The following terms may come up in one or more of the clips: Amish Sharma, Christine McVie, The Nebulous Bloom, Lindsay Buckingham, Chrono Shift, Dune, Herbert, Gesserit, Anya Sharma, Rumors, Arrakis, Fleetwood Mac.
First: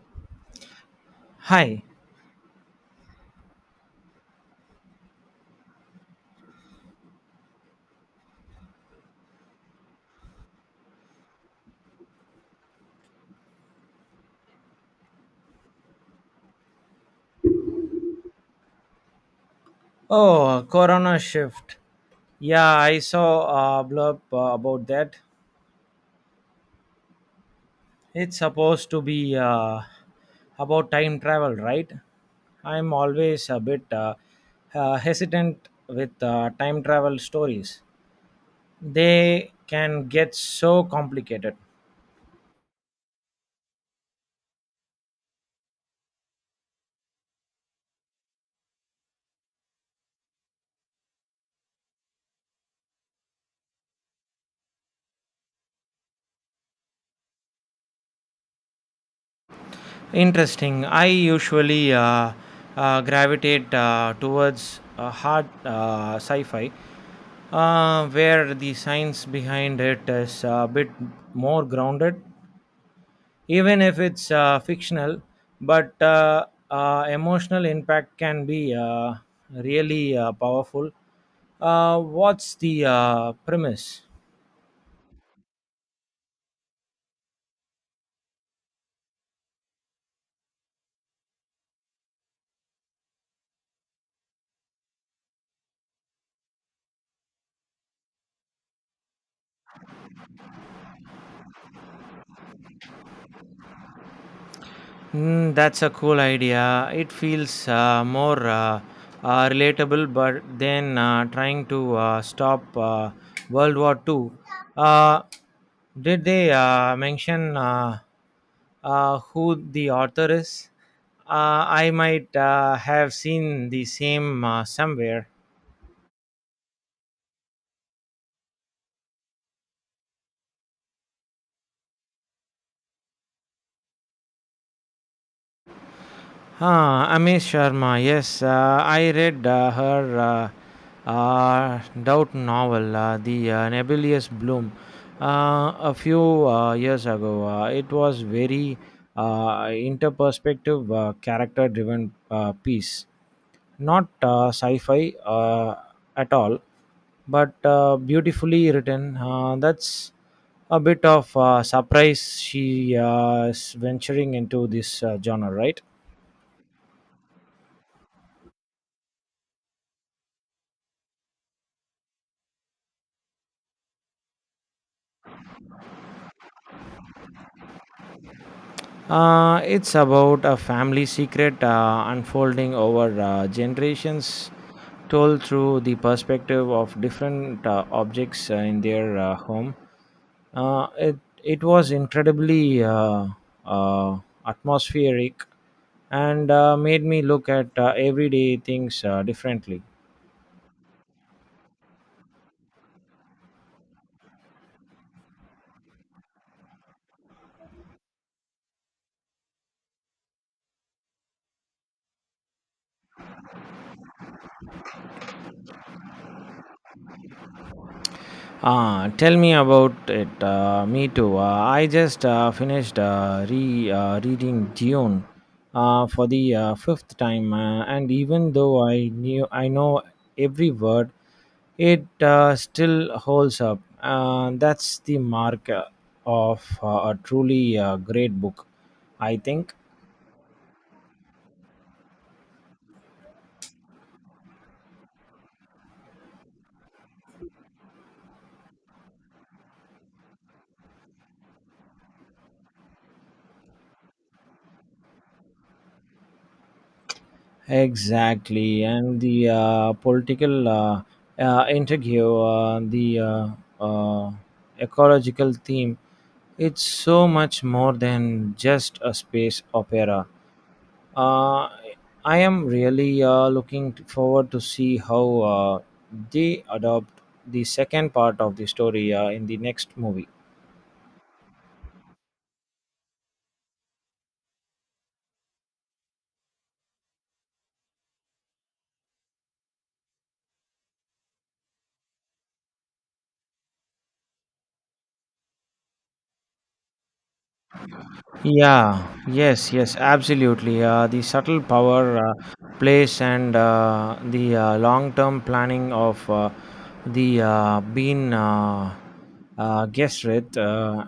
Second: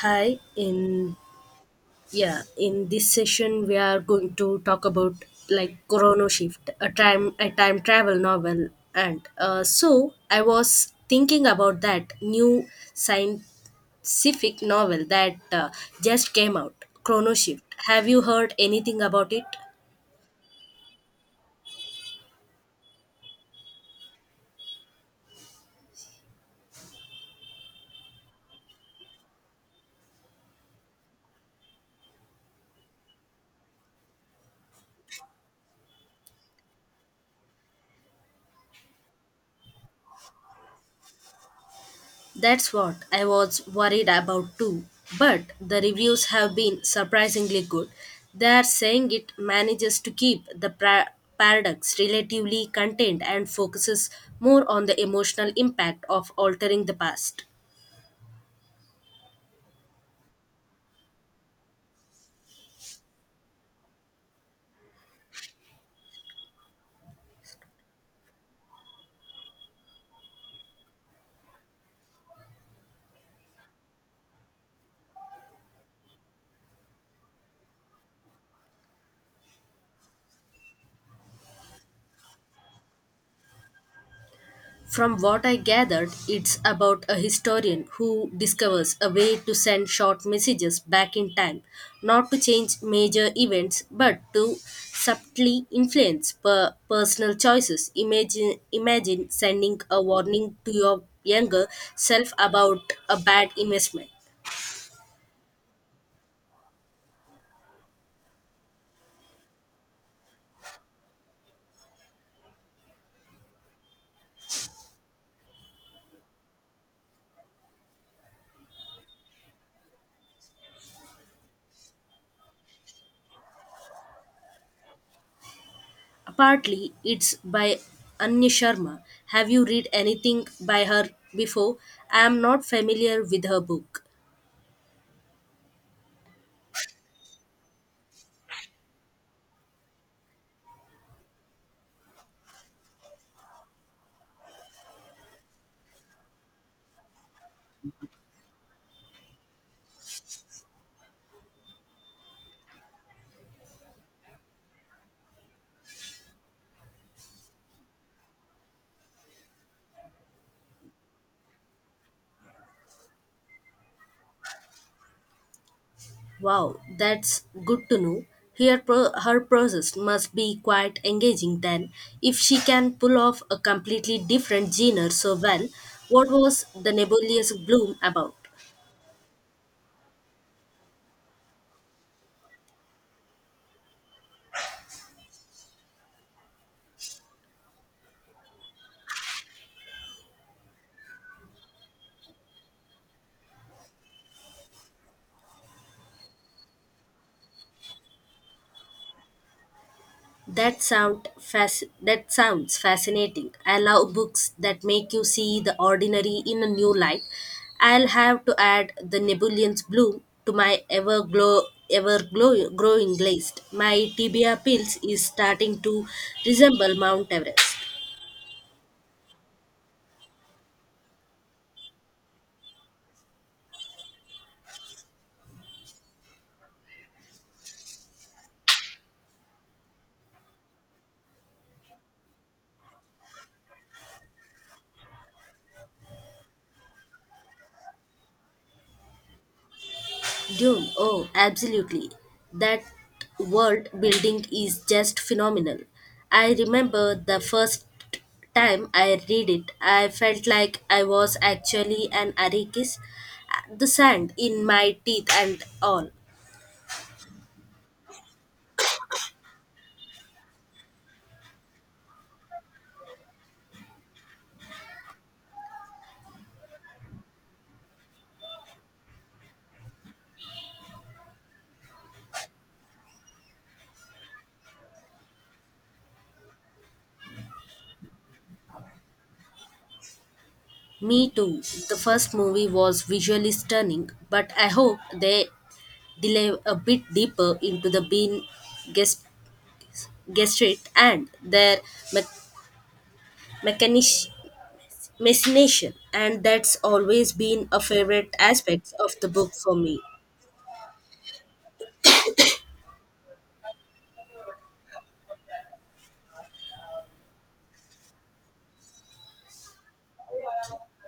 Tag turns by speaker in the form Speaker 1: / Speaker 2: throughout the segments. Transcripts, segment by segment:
Speaker 1: Hi, in
Speaker 2: Hi.
Speaker 1: yeah, in this session we are going to talk about Chrono Shift, a time travel novel, and so I was thinking about that new scientific novel that just came out, Chrono Shift. Have you heard anything about it?
Speaker 2: Oh, corona shift. Yeah, I saw a blurb about that. It's supposed to be about time travel, right? I'm always a bit hesitant with time travel stories. They can get so complicated.
Speaker 1: That's what I was worried about too. But the reviews have been surprisingly good. They are saying it manages to keep the paradox relatively contained and focuses more on the emotional impact of altering the past.
Speaker 2: Interesting. I usually gravitate towards hard sci fi, where the science behind it is a bit more grounded, even if it's fictional, but emotional impact can be really powerful. What's the premise?
Speaker 1: From what I gathered, it's about a historian who discovers a way to send short messages back in time, not to change major events, but to subtly influence personal choices. Imagine sending a warning to your younger self about a bad investment.
Speaker 2: Mm, that's a cool idea. It feels more relatable, but then trying to stop World War Two. Uh, did they mention who the author is? I might have seen the same somewhere.
Speaker 1: Partly, it's by Anya Sharma. Have you read anything by her before? I am not familiar with her book.
Speaker 2: Ah, Amish Sharma. Yes, I read her doubt novel, The Nebulous Bloom, uh, a few years ago. It was very interperspective, character-driven piece, not sci-fi at all, but beautifully written. That's a bit of surprise. She is venturing into this genre, right?
Speaker 1: Wow, that's good to know. Her process must be quite engaging then. If she can pull off a completely different genre so well, what was the nebulous bloom about?
Speaker 2: It's about a family secret unfolding over generations, told through the perspective of different objects in their home. Uh, it it was incredibly uh, atmospheric and made me look at everyday things differently.
Speaker 1: That sounds fascinating. I love books that make you see the ordinary in a new light. I'll have to add the nebulous bloom to my growing list. My tibia pills is starting to resemble Mount Everest.
Speaker 2: Ah, tell me about it. Me too. I just finished re reading Dune for the fifth time, and even though I know every word, it still holds up. That's the mark of a truly great book, I think.
Speaker 1: Dune, oh, absolutely. That world building is just phenomenal. I remember the first time I read it, I felt like I was actually an Arrakis. The sand in my teeth and all.
Speaker 2: Exactly, and the political interview, the uh, ecological theme. It's so much more than just a space opera. Uh, I am really looking forward to see how uh, they adopt the second part of the story in the next movie.
Speaker 1: Me too. The first movie was visually stunning, but I hope they delve a bit deeper into the bean gest- gesture and their me- mechanish Machination, and that's always been a favorite aspect
Speaker 2: Yeah,
Speaker 1: of the book
Speaker 2: yes,
Speaker 1: for
Speaker 2: yes,
Speaker 1: me.
Speaker 2: absolutely. The subtle power, place, and the long term planning of the bean Gesserit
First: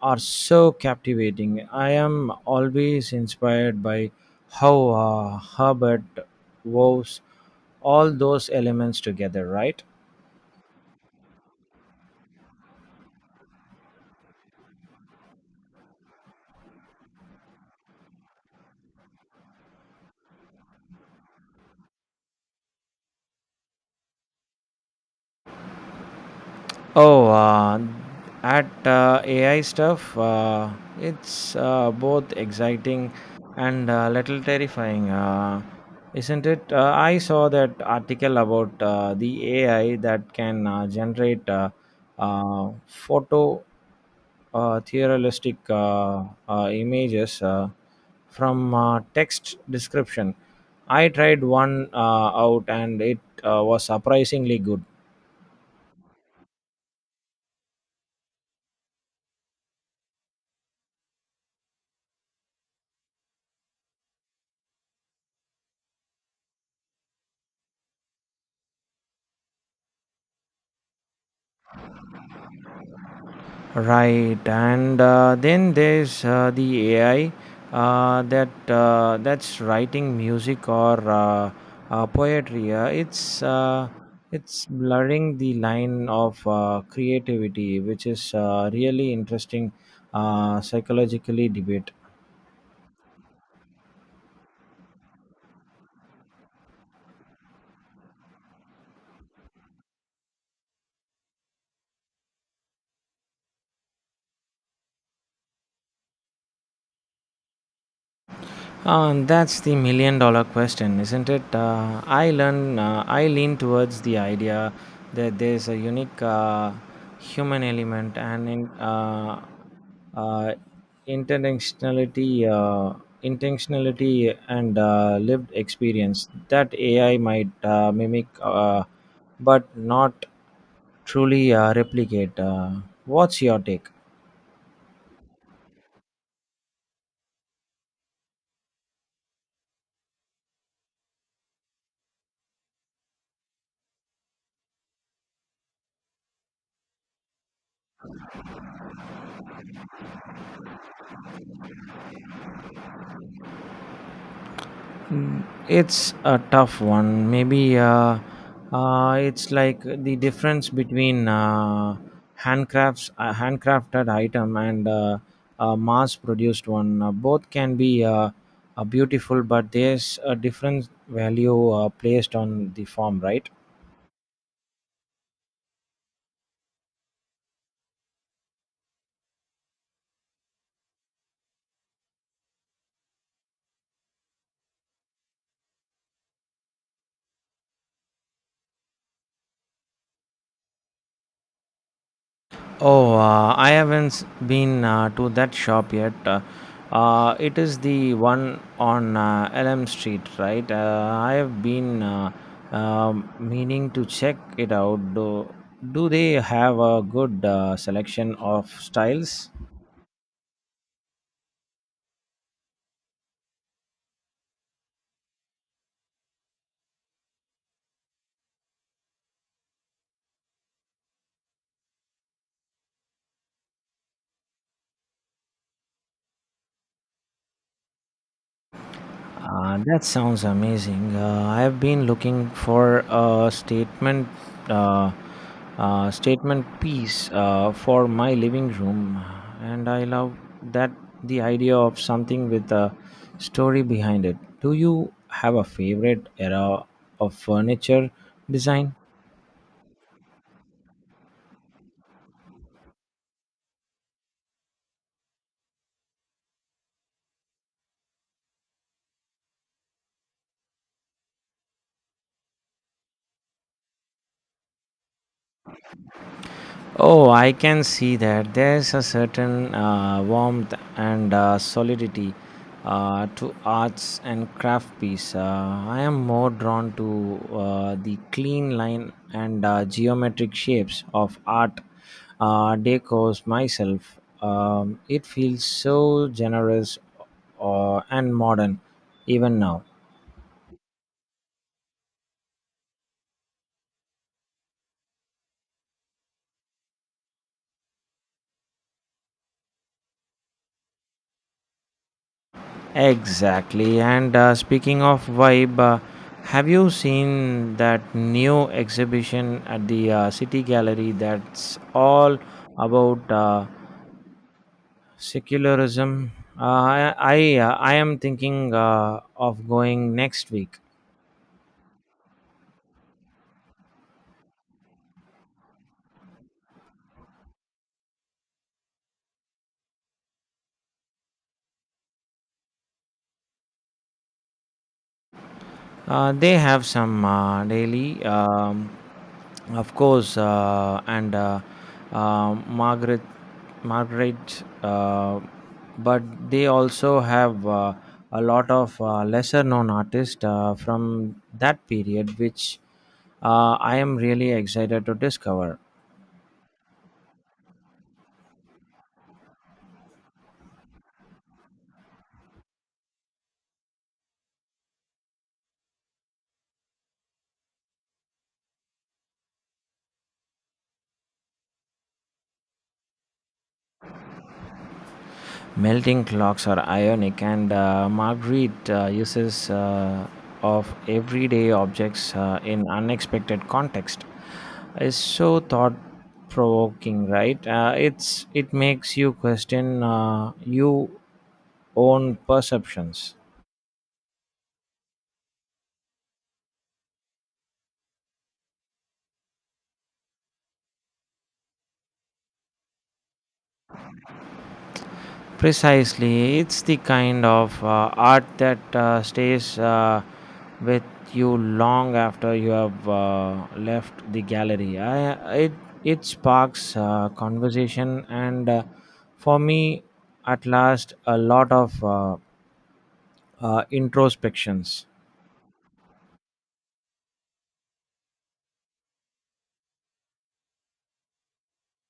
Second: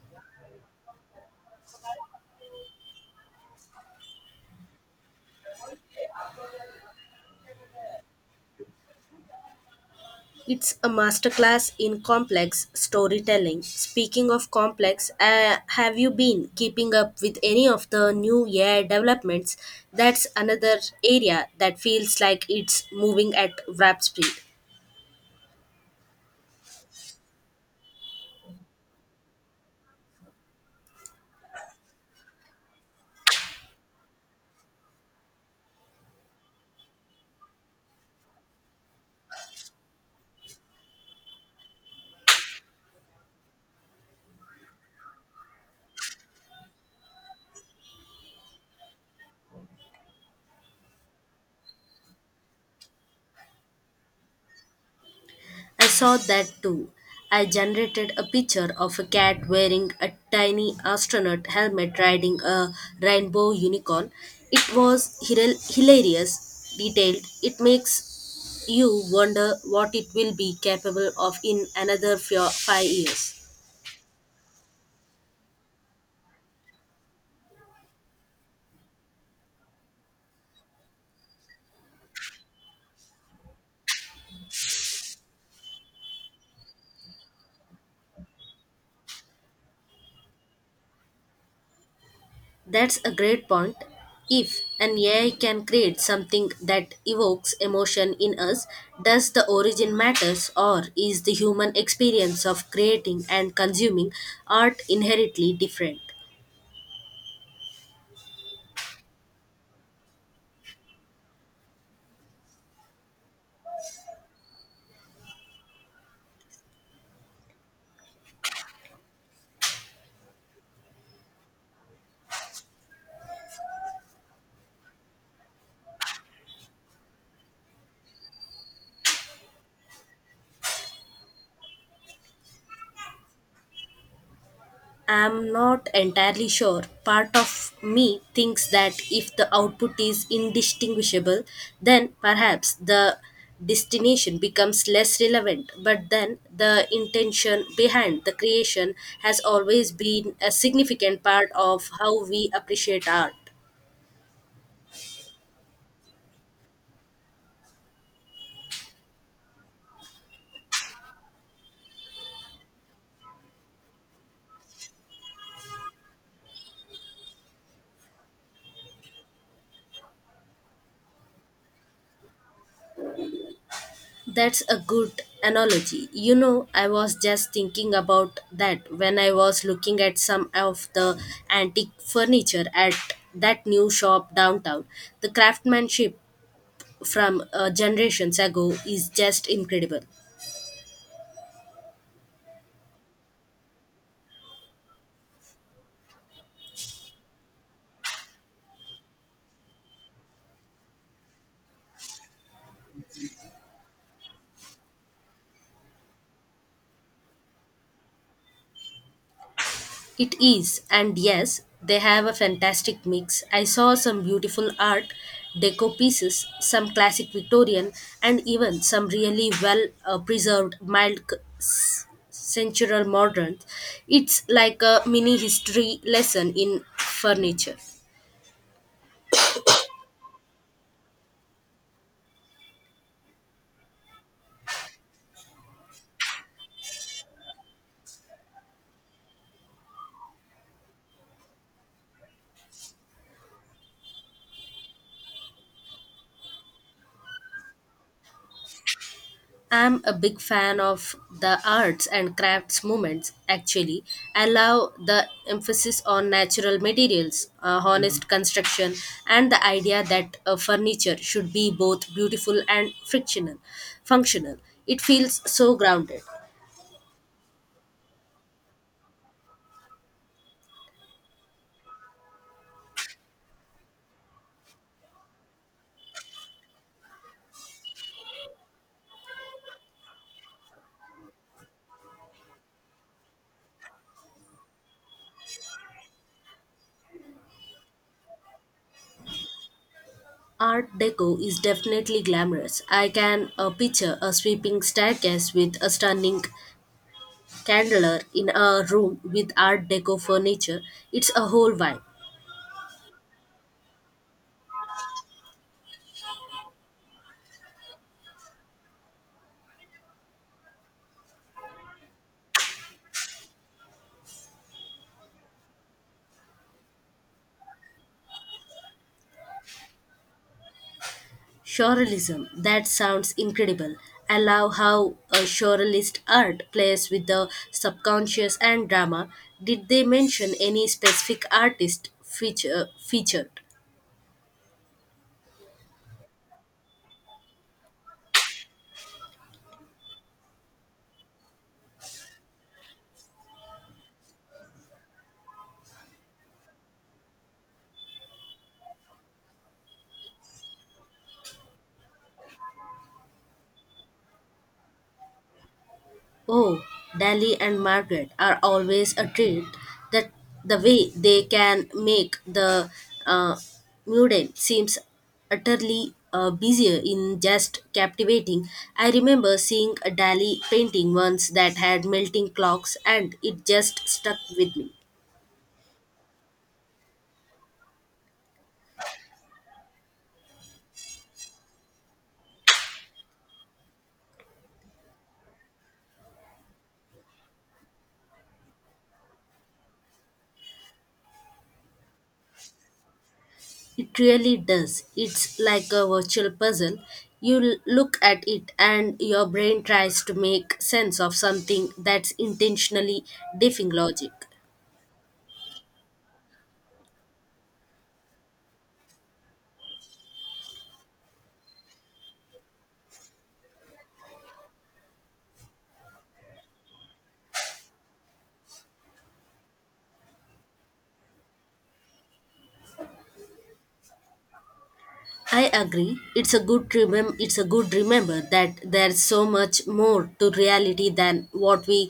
Speaker 2: are so captivating. I am always inspired by how Herbert woves all those elements together, right?
Speaker 1: It's a masterclass in complex storytelling. Speaking of complex, have you been keeping up with any of the new year developments? That's another area that feels like it's moving at rap speed.
Speaker 2: Oh, at AI stuff, it's both exciting and a little terrifying, isn't it? I saw that article about the AI that can generate photo theorealistic images from text description. I tried one out and it was surprisingly good.
Speaker 1: I saw that too. I generated a picture of a cat wearing a tiny astronaut helmet riding a rainbow unicorn. It was hilarious, detailed. It makes you wonder what it will be capable of in another five years.
Speaker 2: Right, and then there's the AI that's writing music or poetry. It's blurring the line of creativity, which is really interesting psychologically debate.
Speaker 1: That's a great point. If an AI can create something that evokes emotion in us, does the origin matters or is the human experience of creating and consuming art inherently different?
Speaker 2: That's the million dollar question, isn't it? I lean towards the idea that there's a unique human element and in, uh, intentionality, uh, intentionality and lived experience that AI might mimic, but not truly replicate. What's your take?
Speaker 1: I am not entirely sure. Part of me thinks that if the output is indistinguishable, then perhaps the destination becomes less relevant. But then the intention behind the creation has always been a significant part of how we appreciate art.
Speaker 2: Mm, it's a tough one. Maybe it's like the difference between handcrafted item and a mass-produced one. Both can be beautiful, but there's a different value placed on the form, right?
Speaker 1: That's a good analogy. You know, I was just thinking about that when I was looking at some of the antique furniture at that new shop downtown. The craftsmanship from generations ago is just incredible.
Speaker 2: Oh, I haven't been to that shop yet. It is the one on Elm Street, right? I have been meaning to check it out. Do they have a good selection of styles?
Speaker 1: It is, and yes, they have a fantastic mix. I saw some beautiful art, deco pieces, some classic Victorian, and even some really well preserved centural modern. It's like a mini history lesson in furniture.
Speaker 2: That sounds amazing. I have been looking for a uh, statement piece for my living room, and I love that the idea of something with a story behind it. Do you have a favorite era of furniture design?
Speaker 1: I'm a big fan of the arts and crafts movements, actually. I love the emphasis on natural materials, honest construction, and the idea that furniture should be both beautiful and functional. It feels so grounded.
Speaker 2: Oh, I can see that. There's a certain warmth and solidity to arts and craft piece. I am more drawn to the clean line and geometric shapes of art decors myself. It feels so generous and modern even now.
Speaker 1: Art Deco is definitely glamorous. I can picture a sweeping staircase with a stunning candler in a room with Art Deco furniture. It's a whole vibe.
Speaker 2: Exactly. And speaking of vibe, have you seen that new exhibition at the City Gallery that's all about secularism? I am thinking of going next week.
Speaker 1: Surrealism. That sounds incredible. I love how a surrealist art plays with the subconscious and drama. Did they mention any specific featured?
Speaker 2: They have some daily, of course, and uh, Margaret, Margaret, but they also have a lot of lesser-known artists from that period, which I am really excited to discover.
Speaker 1: Oh, Dali and Margaret are always a treat. That The way they can make the uh, mundane seems utterly busier in just captivating. I remember seeing a Dali painting once that had melting clocks, and it just stuck with me.
Speaker 2: Melting clocks are ionic, and Marguerite uses of everyday objects in unexpected context is so thought provoking, right? It makes you question your own perceptions.
Speaker 1: It really does. It's like a virtual puzzle. You look at it, and your brain tries to make sense of something that's intentionally defying logic.
Speaker 2: Precisely, it's the kind of art that stays with you long after you have left the gallery. I, it sparks conversation, and for me, at last, a lot of introspections.
Speaker 1: I agree. It's a good remember that there's so much more to reality than what we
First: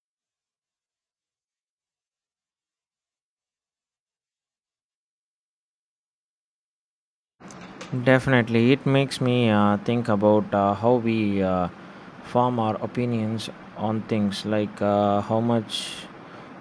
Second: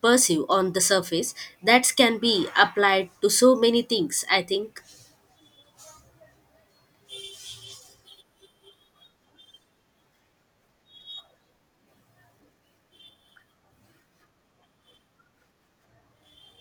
Speaker 1: perceive on the surface. That can be applied to so many things. I think
Speaker 2: Definitely, it makes me think about how we form our opinions on things, like how much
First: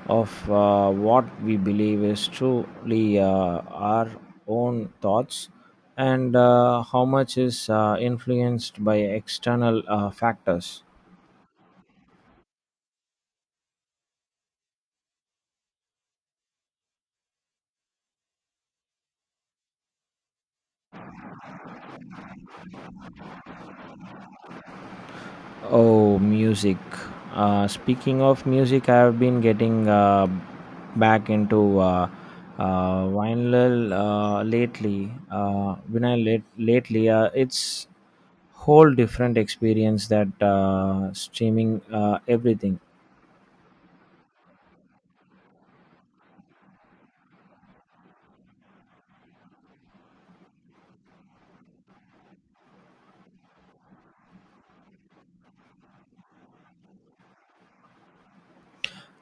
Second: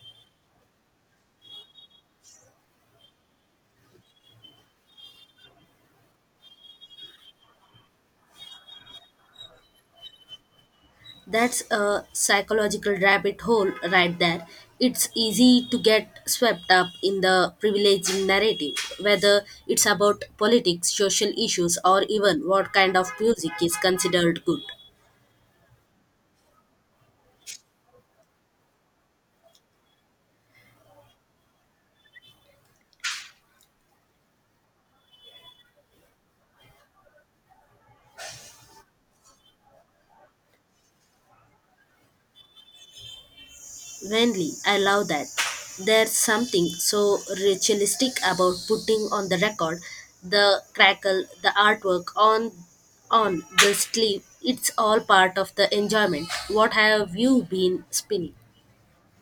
Speaker 2: of what we believe is truly our own thoughts, and how much is influenced by external factors.
Speaker 1: that's a psychological rabbit hole right there. It's easy to get swept up in the privileging narrative, whether it's about politics, social issues, or even what kind of music is considered good.
Speaker 2: Oh, music. Speaking of music, I've been getting back into vinyl lately. Vinyl lately, it's whole different experience that streaming everything.
Speaker 1: Really, I love that. There's something so ritualistic about putting on the record the crackle, the artwork on the sleeve. It's all part of the enjoyment. What have you been spinning?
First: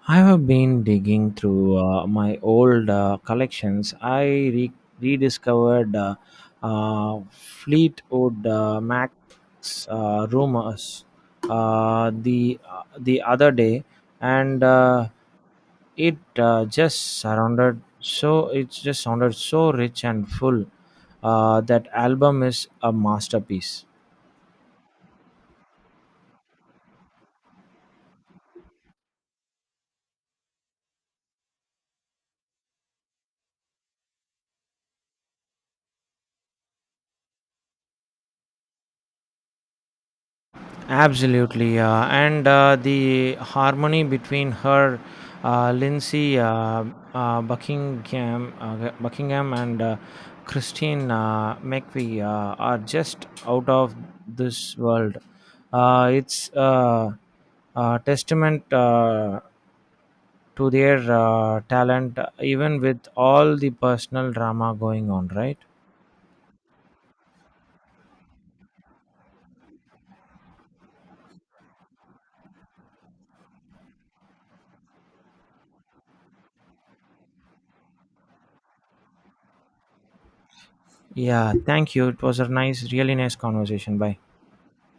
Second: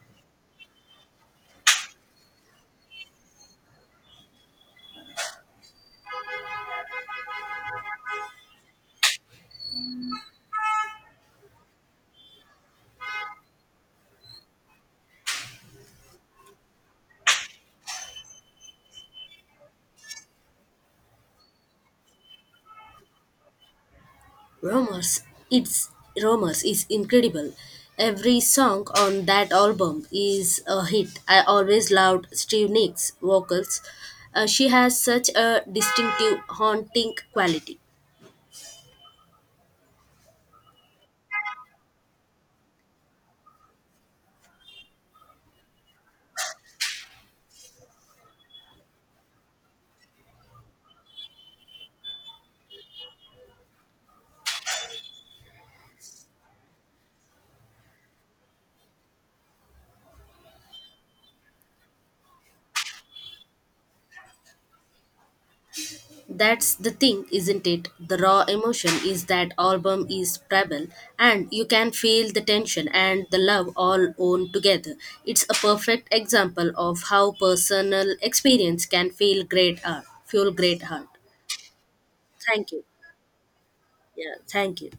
Speaker 2: I have been digging through my old collections. I re- rediscovered Fleetwood Mac's Rumors the other day, and it just sounded so rich and full. That album is a masterpiece.
Speaker 1: Rumors. It's Rumors is incredible. Every song on that album is a hit. I always loved Steve Nicks' vocals. She has such a distinctive, haunting quality.
Speaker 2: Absolutely, and the harmony between her, Lindsay Buckingham, and Christine McVie are just out of this world. It's a testament to their talent, even with all the personal drama going on. Right?
Speaker 1: That's the thing, isn't it? The raw emotion is that album is primal, and you can feel the tension and the love all owned together. It's a perfect example of how personal experience can feel great art, fuel great art.
Speaker 2: Yeah. Thank you. It was a
Speaker 1: Thank you.
Speaker 2: nice, really nice conversation. Bye.
Speaker 1: Yeah, thank you.